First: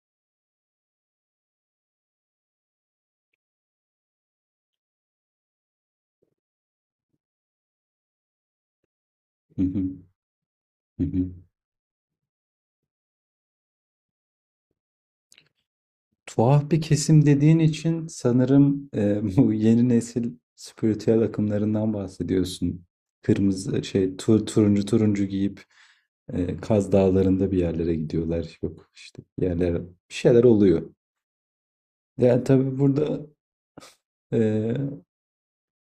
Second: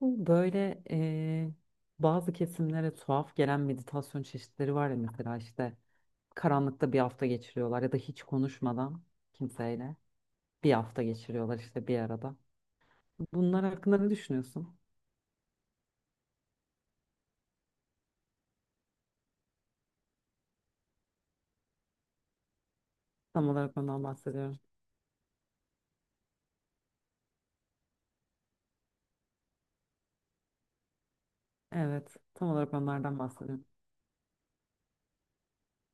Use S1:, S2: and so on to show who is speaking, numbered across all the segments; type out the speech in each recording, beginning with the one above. S1: Bu böyle, bazı kesimlere tuhaf gelen meditasyon çeşitleri var ya, mesela işte karanlıkta bir hafta geçiriyorlar ya da hiç konuşmadan
S2: Hı hı,
S1: kimseyle bir hafta
S2: hı hı.
S1: geçiriyorlar işte bir arada. Bunlar hakkında ne düşünüyorsun?
S2: Tuhaf bir kesim dediğin için sanırım bu yeni nesil spiritüel akımlarından bahsediyorsun.
S1: Tam olarak
S2: Kırmızı şey
S1: ondan bahsediyorum.
S2: turuncu turuncu giyip Kaz Dağları'nda bir yerlere gidiyorlar. Yok işte bir yerlere bir şeyler oluyor.
S1: Evet,
S2: Yani
S1: tam olarak
S2: tabii
S1: onlardan
S2: burada
S1: bahsediyorum.
S2: e,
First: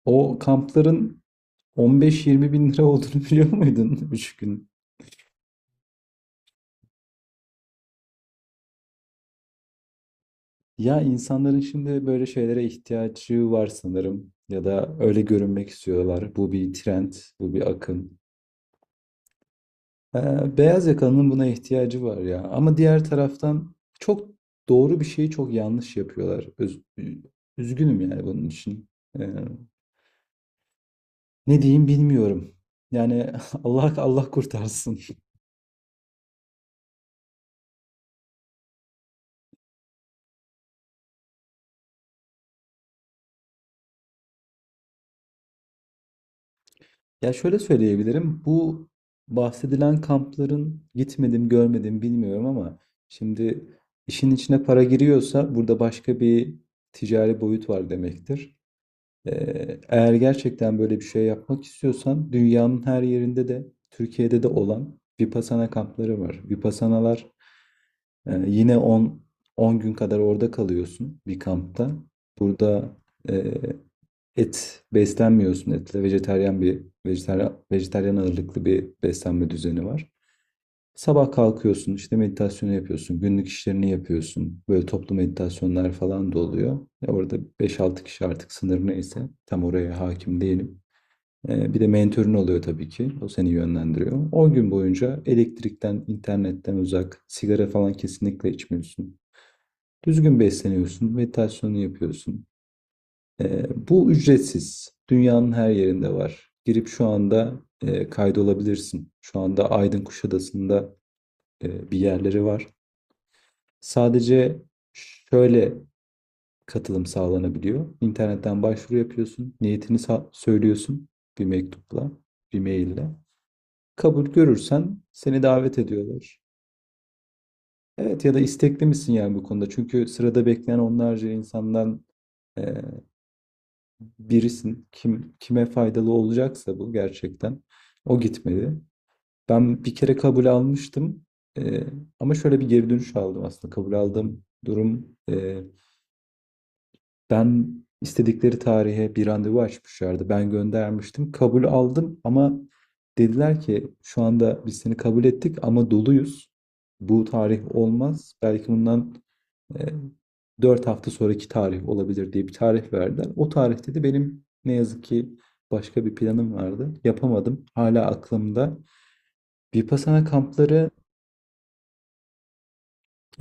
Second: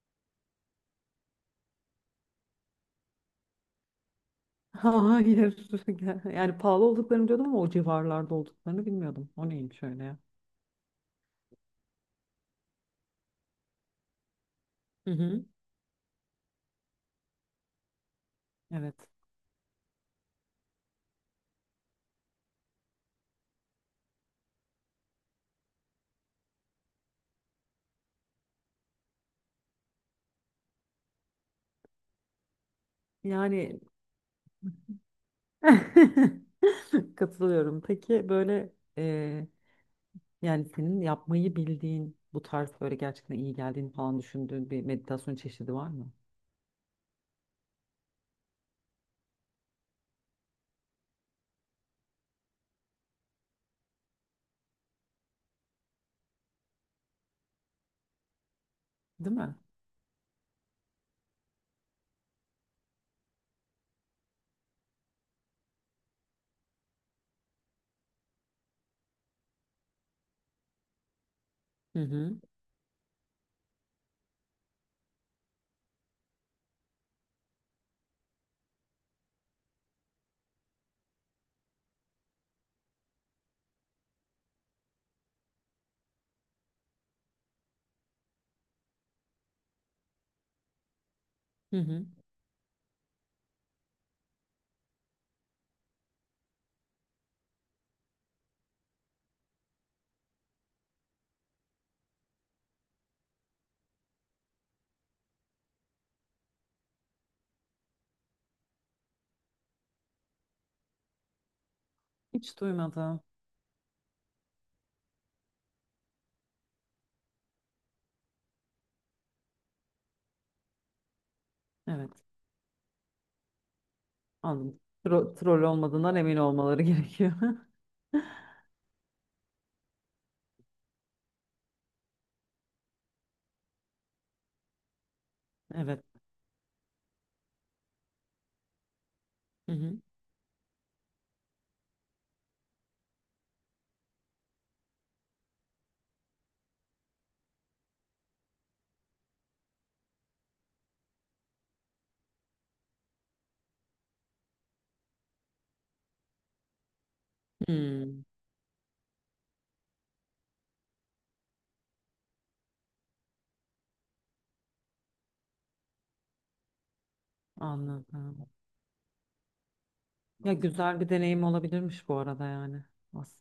S2: o kampların 15-20 bin lira olduğunu biliyor muydun 3 gün?
S1: Hayır. Yani pahalı olduklarını biliyordum ama o civarlarda olduklarını bilmiyordum. O neymiş öyle ya?
S2: Ya insanların şimdi böyle şeylere ihtiyacı var sanırım ya da
S1: Hı
S2: öyle
S1: hı.
S2: görünmek istiyorlar. Bu bir trend, bu bir akım.
S1: Evet.
S2: Beyaz yakalının buna ihtiyacı var ya. Ama diğer taraftan çok doğru bir şeyi çok yanlış yapıyorlar. Üzgünüm yani bunun için. Ee, Ne diyeyim bilmiyorum. Yani
S1: Yani
S2: Allah Allah kurtarsın.
S1: katılıyorum. Peki böyle, yani senin yapmayı bildiğin bu tarz, böyle gerçekten iyi geldiğini falan düşündüğün bir meditasyon çeşidi var mı?
S2: Ya şöyle söyleyebilirim. Bu bahsedilen kampların gitmedim, görmedim bilmiyorum ama şimdi işin içine para giriyorsa burada başka bir ticari boyut var demektir.
S1: Değil mi?
S2: Eğer gerçekten böyle bir şey yapmak istiyorsan dünyanın her yerinde de Türkiye'de de olan Vipassana kampları var. Vipassanalar yine 10 gün kadar orada kalıyorsun bir kampta.
S1: Hı hı.
S2: Burada e, Et beslenmiyorsun etle. Vejetaryen ağırlıklı bir beslenme düzeni var. Sabah kalkıyorsun, işte meditasyonu yapıyorsun, günlük işlerini yapıyorsun. Böyle toplu meditasyonlar falan da oluyor. Ya orada 5-6 kişi artık sınır neyse tam oraya hakim değilim.
S1: Hı
S2: Bir de
S1: hı.
S2: mentörün oluyor tabii ki. O seni yönlendiriyor. 10 gün boyunca elektrikten, internetten uzak, sigara falan kesinlikle içmiyorsun. Düzgün besleniyorsun, meditasyonu yapıyorsun. Bu ücretsiz. Dünyanın her yerinde var. Girip şu anda kaydolabilirsin. Şu anda Aydın Kuşadası'nda bir yerleri
S1: Hiç
S2: var.
S1: duymadım.
S2: Sadece şöyle katılım sağlanabiliyor. İnternetten başvuru yapıyorsun. Niyetini söylüyorsun bir
S1: Evet.
S2: mektupla, bir maille. Kabul
S1: Anladım.
S2: görürsen
S1: Tro
S2: seni
S1: troll
S2: davet
S1: olmadığından emin
S2: ediyorlar.
S1: olmaları gerekiyor.
S2: Evet ya da istekli misin yani bu konuda? Çünkü sırada bekleyen onlarca insandan e, birisin kim kime
S1: Evet.
S2: faydalı olacaksa bu gerçekten o gitmedi.
S1: Hı
S2: Ben bir
S1: hı.
S2: kere kabul almıştım. Ee, Ama şöyle bir geri dönüş aldım aslında kabul aldığım durum ben istedikleri tarihe bir randevu açmışlardı. Ben göndermiştim. Kabul aldım ama dediler ki şu anda biz seni kabul ettik ama doluyuz. Bu tarih
S1: Hmm,
S2: olmaz. Belki bundan e, 4 hafta sonraki tarih olabilir diye bir tarih verdiler. O tarihte de benim ne yazık ki başka bir planım vardı. Yapamadım. Hala
S1: anladım.
S2: aklımda. Vipassana
S1: Ya,
S2: kampları.
S1: güzel bir deneyim olabilirmiş bu arada, yani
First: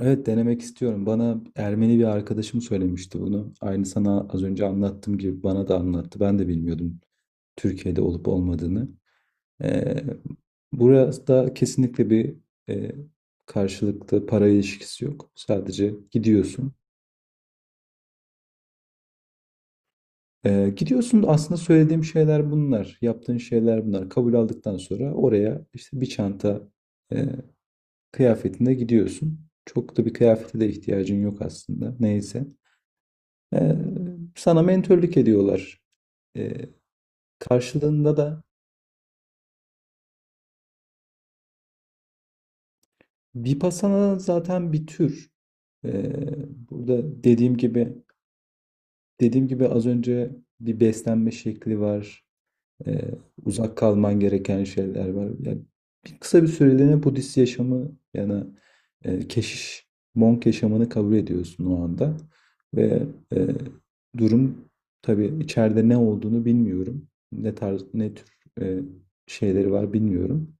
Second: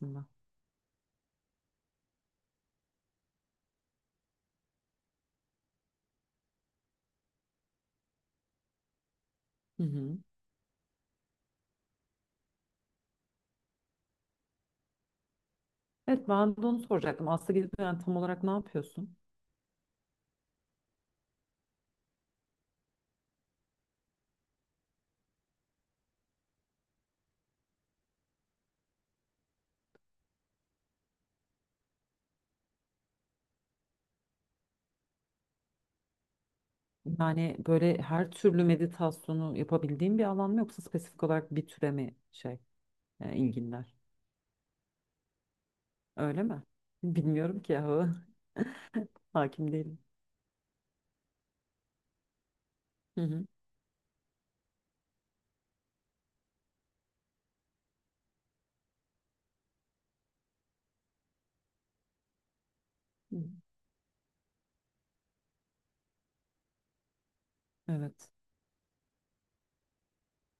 S2: Evet, denemek istiyorum. Bana Ermeni bir arkadaşım söylemişti bunu. Aynı sana az önce anlattığım gibi bana da anlattı. Ben de bilmiyordum Türkiye'de olup olmadığını.
S1: Hı
S2: Ee,
S1: hı.
S2: Burası da kesinlikle bir e, karşılıklı para ilişkisi yok. Sadece
S1: Evet, ben de
S2: gidiyorsun.
S1: onu soracaktım. Aslında gidip yani tam olarak ne yapıyorsun?
S2: Gidiyorsun aslında söylediğim şeyler bunlar. Yaptığın şeyler bunlar. Kabul aldıktan sonra oraya işte bir çanta e, kıyafetinde gidiyorsun. Çok da bir kıyafete de ihtiyacın yok aslında. Neyse. Ee, Sana mentörlük ediyorlar. Ee,
S1: Yani böyle
S2: Karşılığında
S1: her
S2: da
S1: türlü meditasyonu yapabildiğin bir alan mı, yoksa spesifik olarak bir türe mi şey? Enginler.
S2: Vipassana zaten bir tür. Ee,
S1: Öyle mi?
S2: Burada dediğim
S1: Bilmiyorum ki
S2: gibi
S1: yahu. Hakim
S2: az
S1: değilim.
S2: önce bir beslenme şekli var. Ee,
S1: Hı hı.
S2: Uzak kalman gereken şeyler var. Yani bir kısa bir süreliğine Budist yaşamı yani keşiş, monk yaşamını kabul ediyorsun o anda. Ve
S1: Hı.
S2: e, durum tabii içeride ne olduğunu bilmiyorum. Ne tarz, ne tür
S1: Evet.
S2: e, şeyleri var bilmiyorum.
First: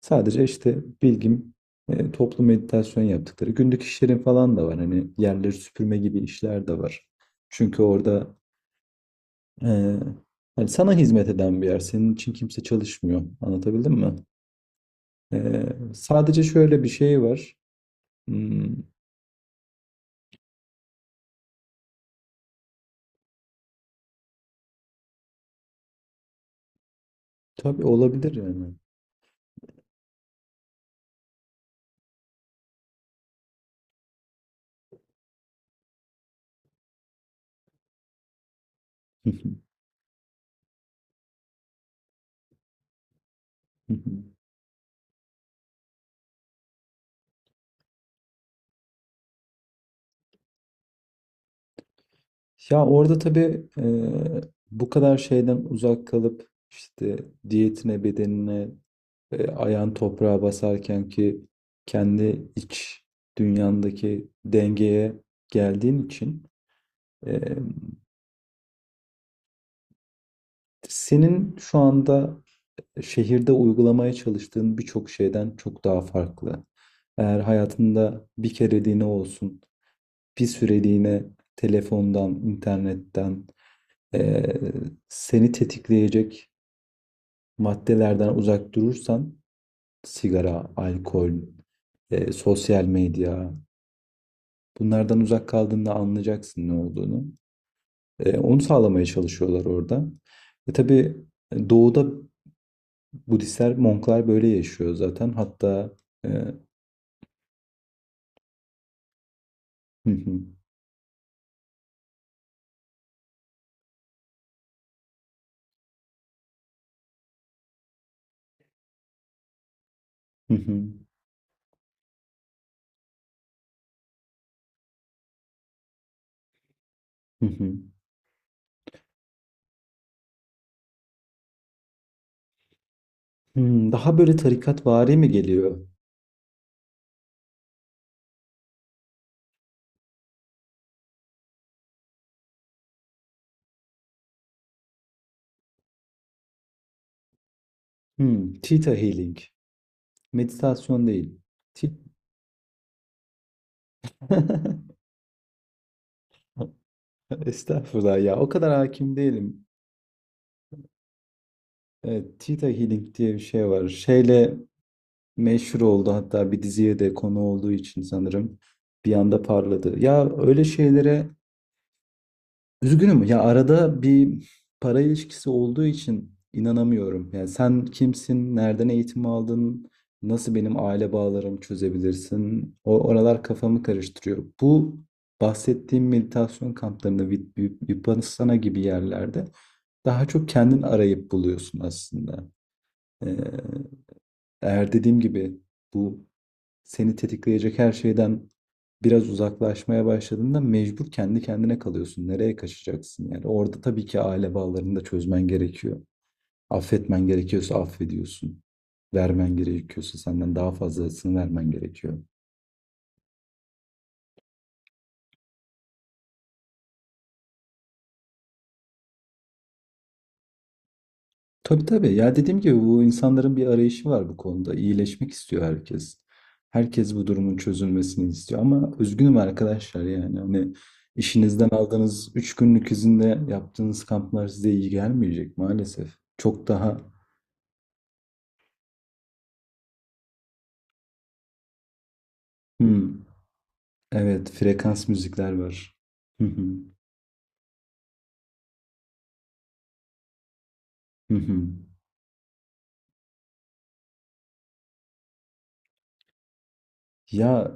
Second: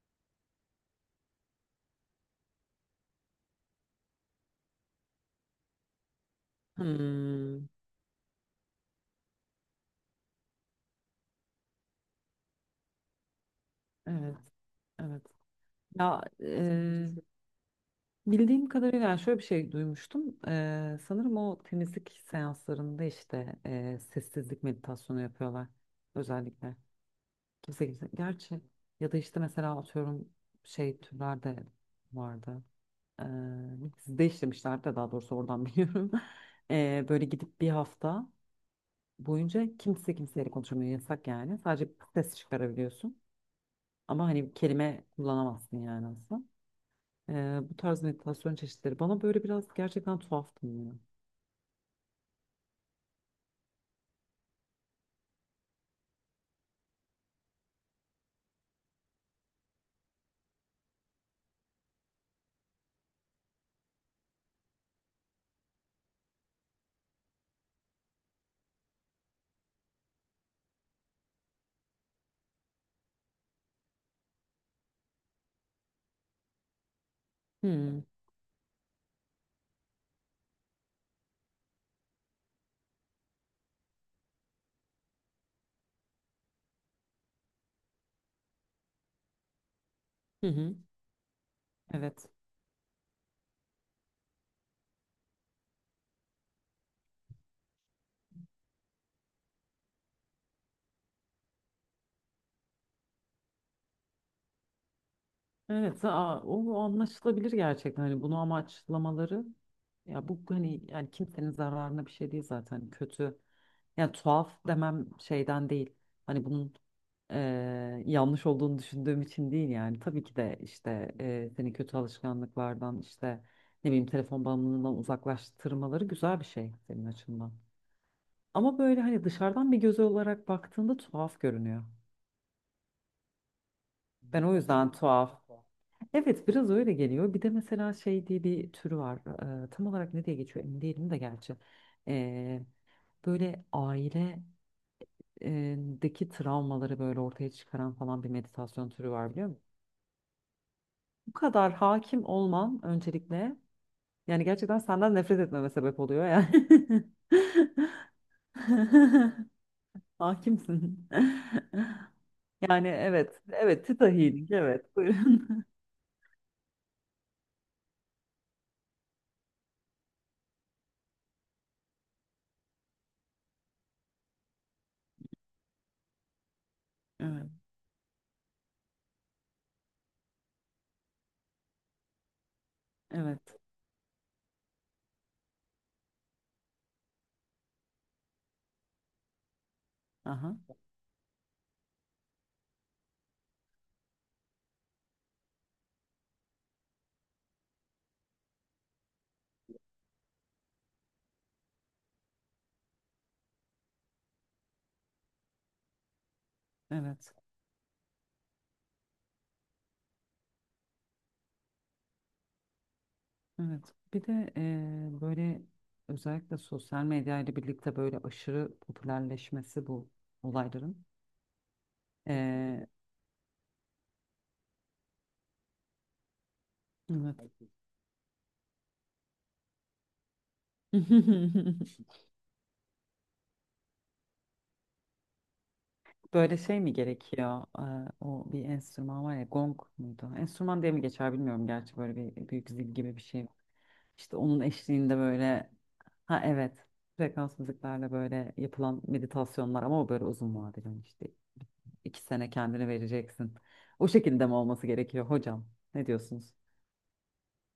S2: Sadece işte bilgim toplu meditasyon yaptıkları. Günlük işlerin falan da var. Hani yerleri süpürme gibi işler de var.
S1: Hmm.
S2: Çünkü orada ee, yani sana hizmet eden bir yer. Senin için kimse çalışmıyor. Anlatabildim mi?
S1: Evet. Evet.
S2: Ee,
S1: Ya,
S2: Sadece şöyle bir şey var.
S1: bildiğim
S2: Hmm,
S1: kadarıyla yani şöyle bir şey duymuştum. Sanırım o temizlik seanslarında işte sessizlik meditasyonu yapıyorlar özellikle.
S2: tabii
S1: Kimse kimse.
S2: olabilir
S1: Gerçi
S2: yani.
S1: ya da işte mesela atıyorum şey türlerde vardı. E, Sizde işlemişlerdi de, daha doğrusu oradan biliyorum. Böyle gidip bir hafta boyunca kimse kimseyle konuşamıyor. Yasak yani. Sadece ses çıkarabiliyorsun. Ama hani kelime kullanamazsın yani aslında. Bu tarz meditasyon çeşitleri bana böyle biraz gerçekten tuhaf geliyor.
S2: Ya orada tabii bu kadar şeyden uzak kalıp işte diyetine, bedenine, ayağın toprağa basarken ki kendi iç dünyandaki dengeye geldiğin için e, senin şu anda şehirde uygulamaya çalıştığın birçok şeyden çok daha farklı. Eğer
S1: Hmm.
S2: hayatında bir kereliğine olsun, bir süreliğine telefondan, internetten eee, seni tetikleyecek maddelerden uzak durursan,
S1: Hı
S2: sigara,
S1: hı.
S2: alkol,
S1: Evet.
S2: sosyal medya, bunlardan uzak kaldığında anlayacaksın ne olduğunu. Onu sağlamaya çalışıyorlar orada. Tabii, doğuda Budistler, Monklar böyle yaşıyor zaten. Hatta
S1: Evet,
S2: e,
S1: o anlaşılabilir gerçekten. Hani bunu amaçlamaları,
S2: hı
S1: ya
S2: hı.
S1: bu hani yani kimsenin zararına bir şey değil zaten, kötü. Yani tuhaf demem şeyden değil. Hani bunun yanlış olduğunu düşündüğüm için değil yani. Tabii ki
S2: Hı
S1: de
S2: hı.
S1: işte seni kötü alışkanlıklardan işte ne bileyim telefon bağımlılığından uzaklaştırmaları güzel bir şey senin
S2: Hı
S1: açından.
S2: hı.
S1: Ama böyle hani dışarıdan bir göz olarak baktığında tuhaf görünüyor.
S2: Hımm, daha böyle
S1: Ben o yüzden
S2: tarikatvari mi
S1: tuhaf.
S2: geliyor?
S1: Evet, biraz öyle geliyor. Bir de mesela şey diye bir türü var. Tam olarak ne diye geçiyor emin değilim de gerçi. Ee, Böyle aile deki travmaları böyle ortaya çıkaran falan bir
S2: Hımm.
S1: meditasyon
S2: Theta
S1: türü var
S2: Healing.
S1: biliyor musun?
S2: Meditasyon
S1: Bu
S2: değil.
S1: kadar
S2: Ti
S1: hakim olman öncelikle yani gerçekten senden nefret etmeme sebep oluyor yani.
S2: Estağfurullah ya, o kadar hakim değilim.
S1: Hakimsin.
S2: Evet, Theta
S1: Yani
S2: Healing diye bir
S1: evet,
S2: şey
S1: evet,
S2: var.
S1: Theta Healing,
S2: Şeyle
S1: evet, buyurun.
S2: meşhur oldu hatta bir diziye de konu olduğu için sanırım bir anda parladı. Ya, öyle şeylere üzgünüm ya, arada bir para ilişkisi olduğu için inanamıyorum. Yani
S1: Evet,
S2: sen kimsin, nereden eğitim aldın, nasıl benim aile bağlarımı çözebilirsin? O oralar
S1: evet,
S2: kafamı karıştırıyor. Bu bahsettiğim meditasyon kamplarında, Vipassana gibi yerlerde daha çok
S1: aha,
S2: kendin arayıp buluyorsun aslında. Ee, Eğer dediğim gibi bu seni tetikleyecek her şeyden biraz uzaklaşmaya başladığında mecbur kendi kendine kalıyorsun. Nereye kaçacaksın yani? Orada tabii ki aile bağlarını da çözmen gerekiyor. Affetmen
S1: evet.
S2: gerekiyorsa affediyorsun. Vermen gerekiyorsa senden daha fazlasını vermen gerekiyor.
S1: Evet. Bir de böyle özellikle sosyal medya ile birlikte böyle aşırı popülerleşmesi bu olayların.
S2: Tabii tabii. Ya dediğim gibi
S1: Eee,
S2: bu insanların bir arayışı var bu konuda. İyileşmek istiyor herkes. Herkes bu
S1: evet.
S2: durumun çözülmesini istiyor. Ama üzgünüm arkadaşlar yani. Hani işinizden aldığınız 3 günlük izinde yaptığınız kamplar size iyi gelmeyecek maalesef.
S1: Böyle
S2: Çok
S1: şey mi
S2: daha.
S1: gerekiyor? O bir enstrüman var ya, gong muydu? Enstrüman diye mi geçer bilmiyorum gerçi, böyle bir büyük zil
S2: Hmm,
S1: gibi bir şey. İşte
S2: evet,
S1: onun
S2: frekans
S1: eşliğinde
S2: müzikler
S1: böyle,
S2: var.
S1: ha
S2: Hı hı,
S1: evet, frekans müziklerle böyle yapılan meditasyonlar, ama o böyle uzun vadeli hani işte
S2: hı hı.
S1: 2 sene kendini vereceksin. O şekilde mi olması gerekiyor hocam? Ne diyorsunuz?
S2: Ya,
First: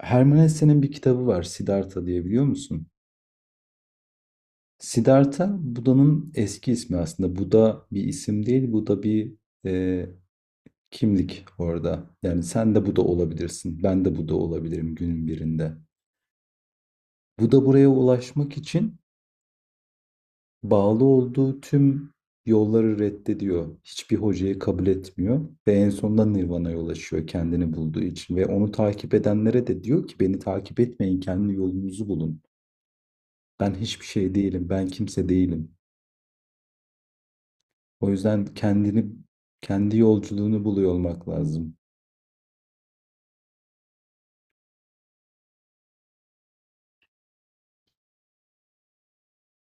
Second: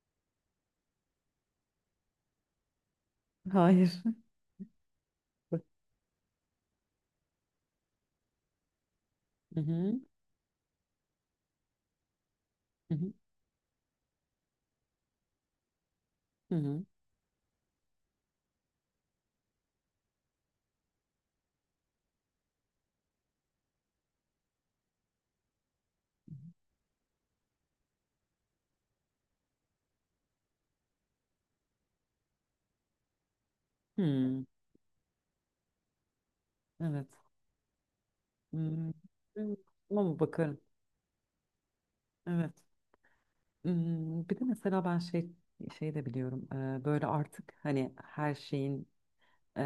S2: Hermann Hesse'nin bir kitabı var, Siddhartha diye, biliyor musun?
S1: Hayır.
S2: Siddhartha Buda'nın eski ismi aslında. Buda bir isim değil. Buda bir
S1: Hı hı,
S2: e, kimlik orada. Yani sen de
S1: hı
S2: bu da
S1: hı,
S2: olabilirsin. Ben de bu da olabilirim günün birinde.
S1: hı hı.
S2: Bu da buraya ulaşmak için bağlı olduğu tüm yolları reddediyor. Hiçbir hocayı kabul etmiyor ve en sonunda Nirvana'ya ulaşıyor kendini bulduğu için ve onu takip edenlere de diyor ki beni takip etmeyin, kendi yolunuzu bulun. Ben hiçbir şey
S1: Hmm,
S2: değilim, ben kimse değilim.
S1: evet.
S2: O yüzden
S1: Hmm, hmm.
S2: kendi
S1: Ama bakarım.
S2: yolculuğunu buluyor olmak lazım.
S1: Evet. Hmm, bir de mesela ben şey şey de biliyorum. Böyle artık hani her şeyin Eee,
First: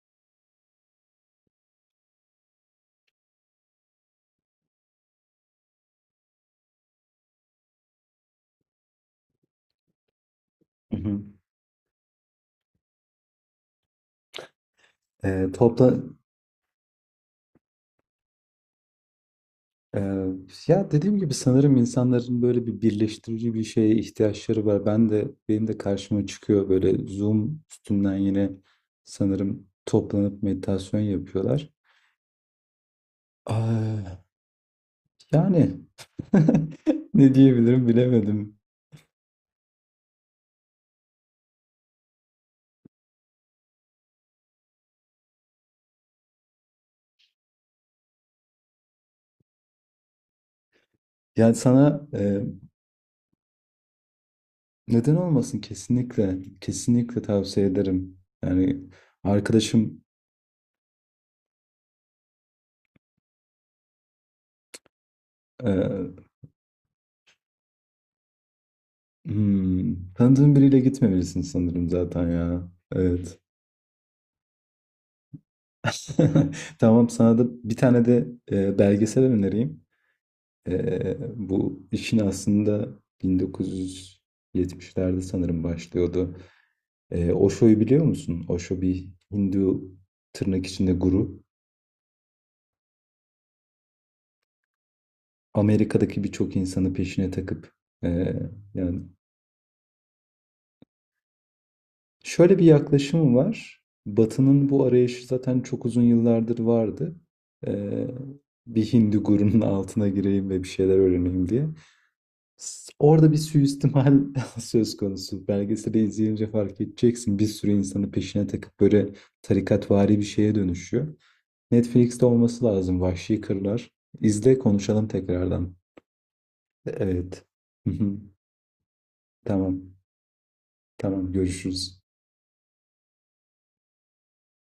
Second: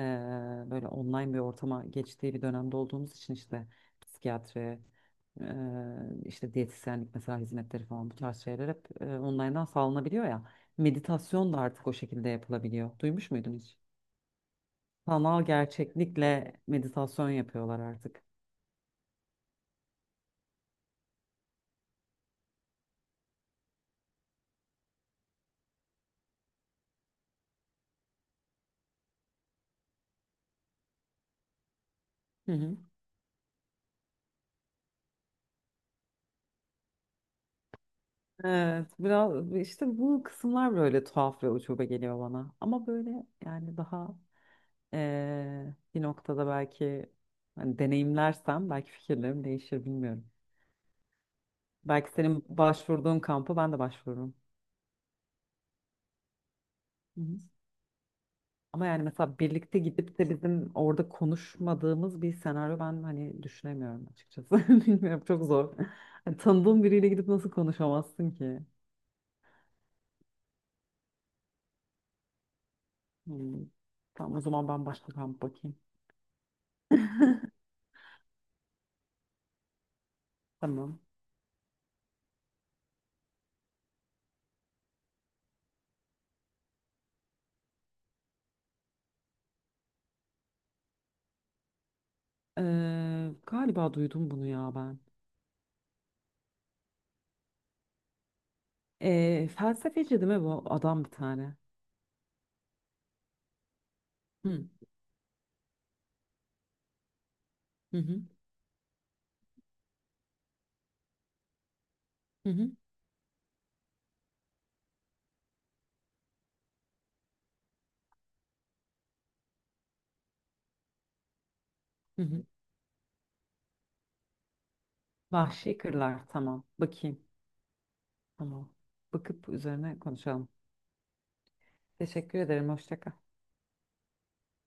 S1: böyle online bir ortama geçtiği bir dönemde olduğumuz için işte psikiyatri, eee, işte diyetisyenlik mesela hizmetleri falan bu tarz şeyler hep online'dan sağlanabiliyor ya.
S2: Hı hı.
S1: Meditasyon da artık o şekilde yapılabiliyor. Duymuş muydun hiç? Sanal
S2: Topla
S1: gerçeklikle meditasyon yapıyorlar artık.
S2: Ee, ya dediğim gibi sanırım insanların böyle bir birleştirici bir şeye ihtiyaçları var. Benim de karşıma çıkıyor böyle Zoom üstünden, yine sanırım toplanıp meditasyon yapıyorlar.
S1: Hı hı.
S2: Aa, yani ne diyebilirim bilemedim.
S1: Evet, biraz işte bu kısımlar böyle tuhaf ve ucube geliyor bana. Ama böyle yani daha bir noktada belki hani deneyimlersem belki fikirlerim değişir bilmiyorum.
S2: Yani sana
S1: Belki senin başvurduğun kampı ben de başvururum.
S2: neden olmasın, kesinlikle
S1: Hı
S2: kesinlikle
S1: hı.
S2: tavsiye ederim. Yani
S1: Ama yani mesela birlikte
S2: arkadaşım
S1: gidip de bizim orada konuşmadığımız bir senaryo ben hani düşünemiyorum açıkçası. Bilmiyorum, çok zor.
S2: e,
S1: Hani tanıdığım biriyle gidip nasıl konuşamazsın ki?
S2: hmm, tanıdığın biriyle gitmemelisin sanırım zaten ya. Evet.
S1: Hmm. Tamam, o zaman ben başka kamp bakayım.
S2: Tamam, sana da bir tane de belgesel önereyim.
S1: Tamam.
S2: E, Bu işin aslında 1970'lerde sanırım başlıyordu. Osho'yu biliyor musun? Osho bir Hindu, tırnak içinde, guru.
S1: Galiba duydum bunu ya ben.
S2: Amerika'daki birçok insanı peşine takıp e, yani
S1: Felsefeci değil mi bu adam bir tane?
S2: şöyle bir yaklaşımı var. Batı'nın
S1: Hı
S2: bu arayışı zaten çok uzun yıllardır vardı. E,
S1: hı hı
S2: Bir Hindu gurunun altına gireyim ve bir şeyler öğreneyim diye.
S1: hı hı.
S2: Orada bir suistimal söz konusu. Belgeseli izleyince fark edeceksin. Bir sürü insanı peşine takıp böyle tarikatvari bir şeye dönüşüyor.
S1: Hı
S2: Netflix'te
S1: hı.
S2: olması lazım. Vahşi Kırlar. İzle, konuşalım tekrardan.
S1: Vahşi Kırlar, tamam. Bakayım.
S2: Evet.
S1: Tamam. Bakıp
S2: Tamam.
S1: üzerine konuşalım.
S2: Tamam. Görüşürüz.
S1: Teşekkür ederim. Hoşça kal.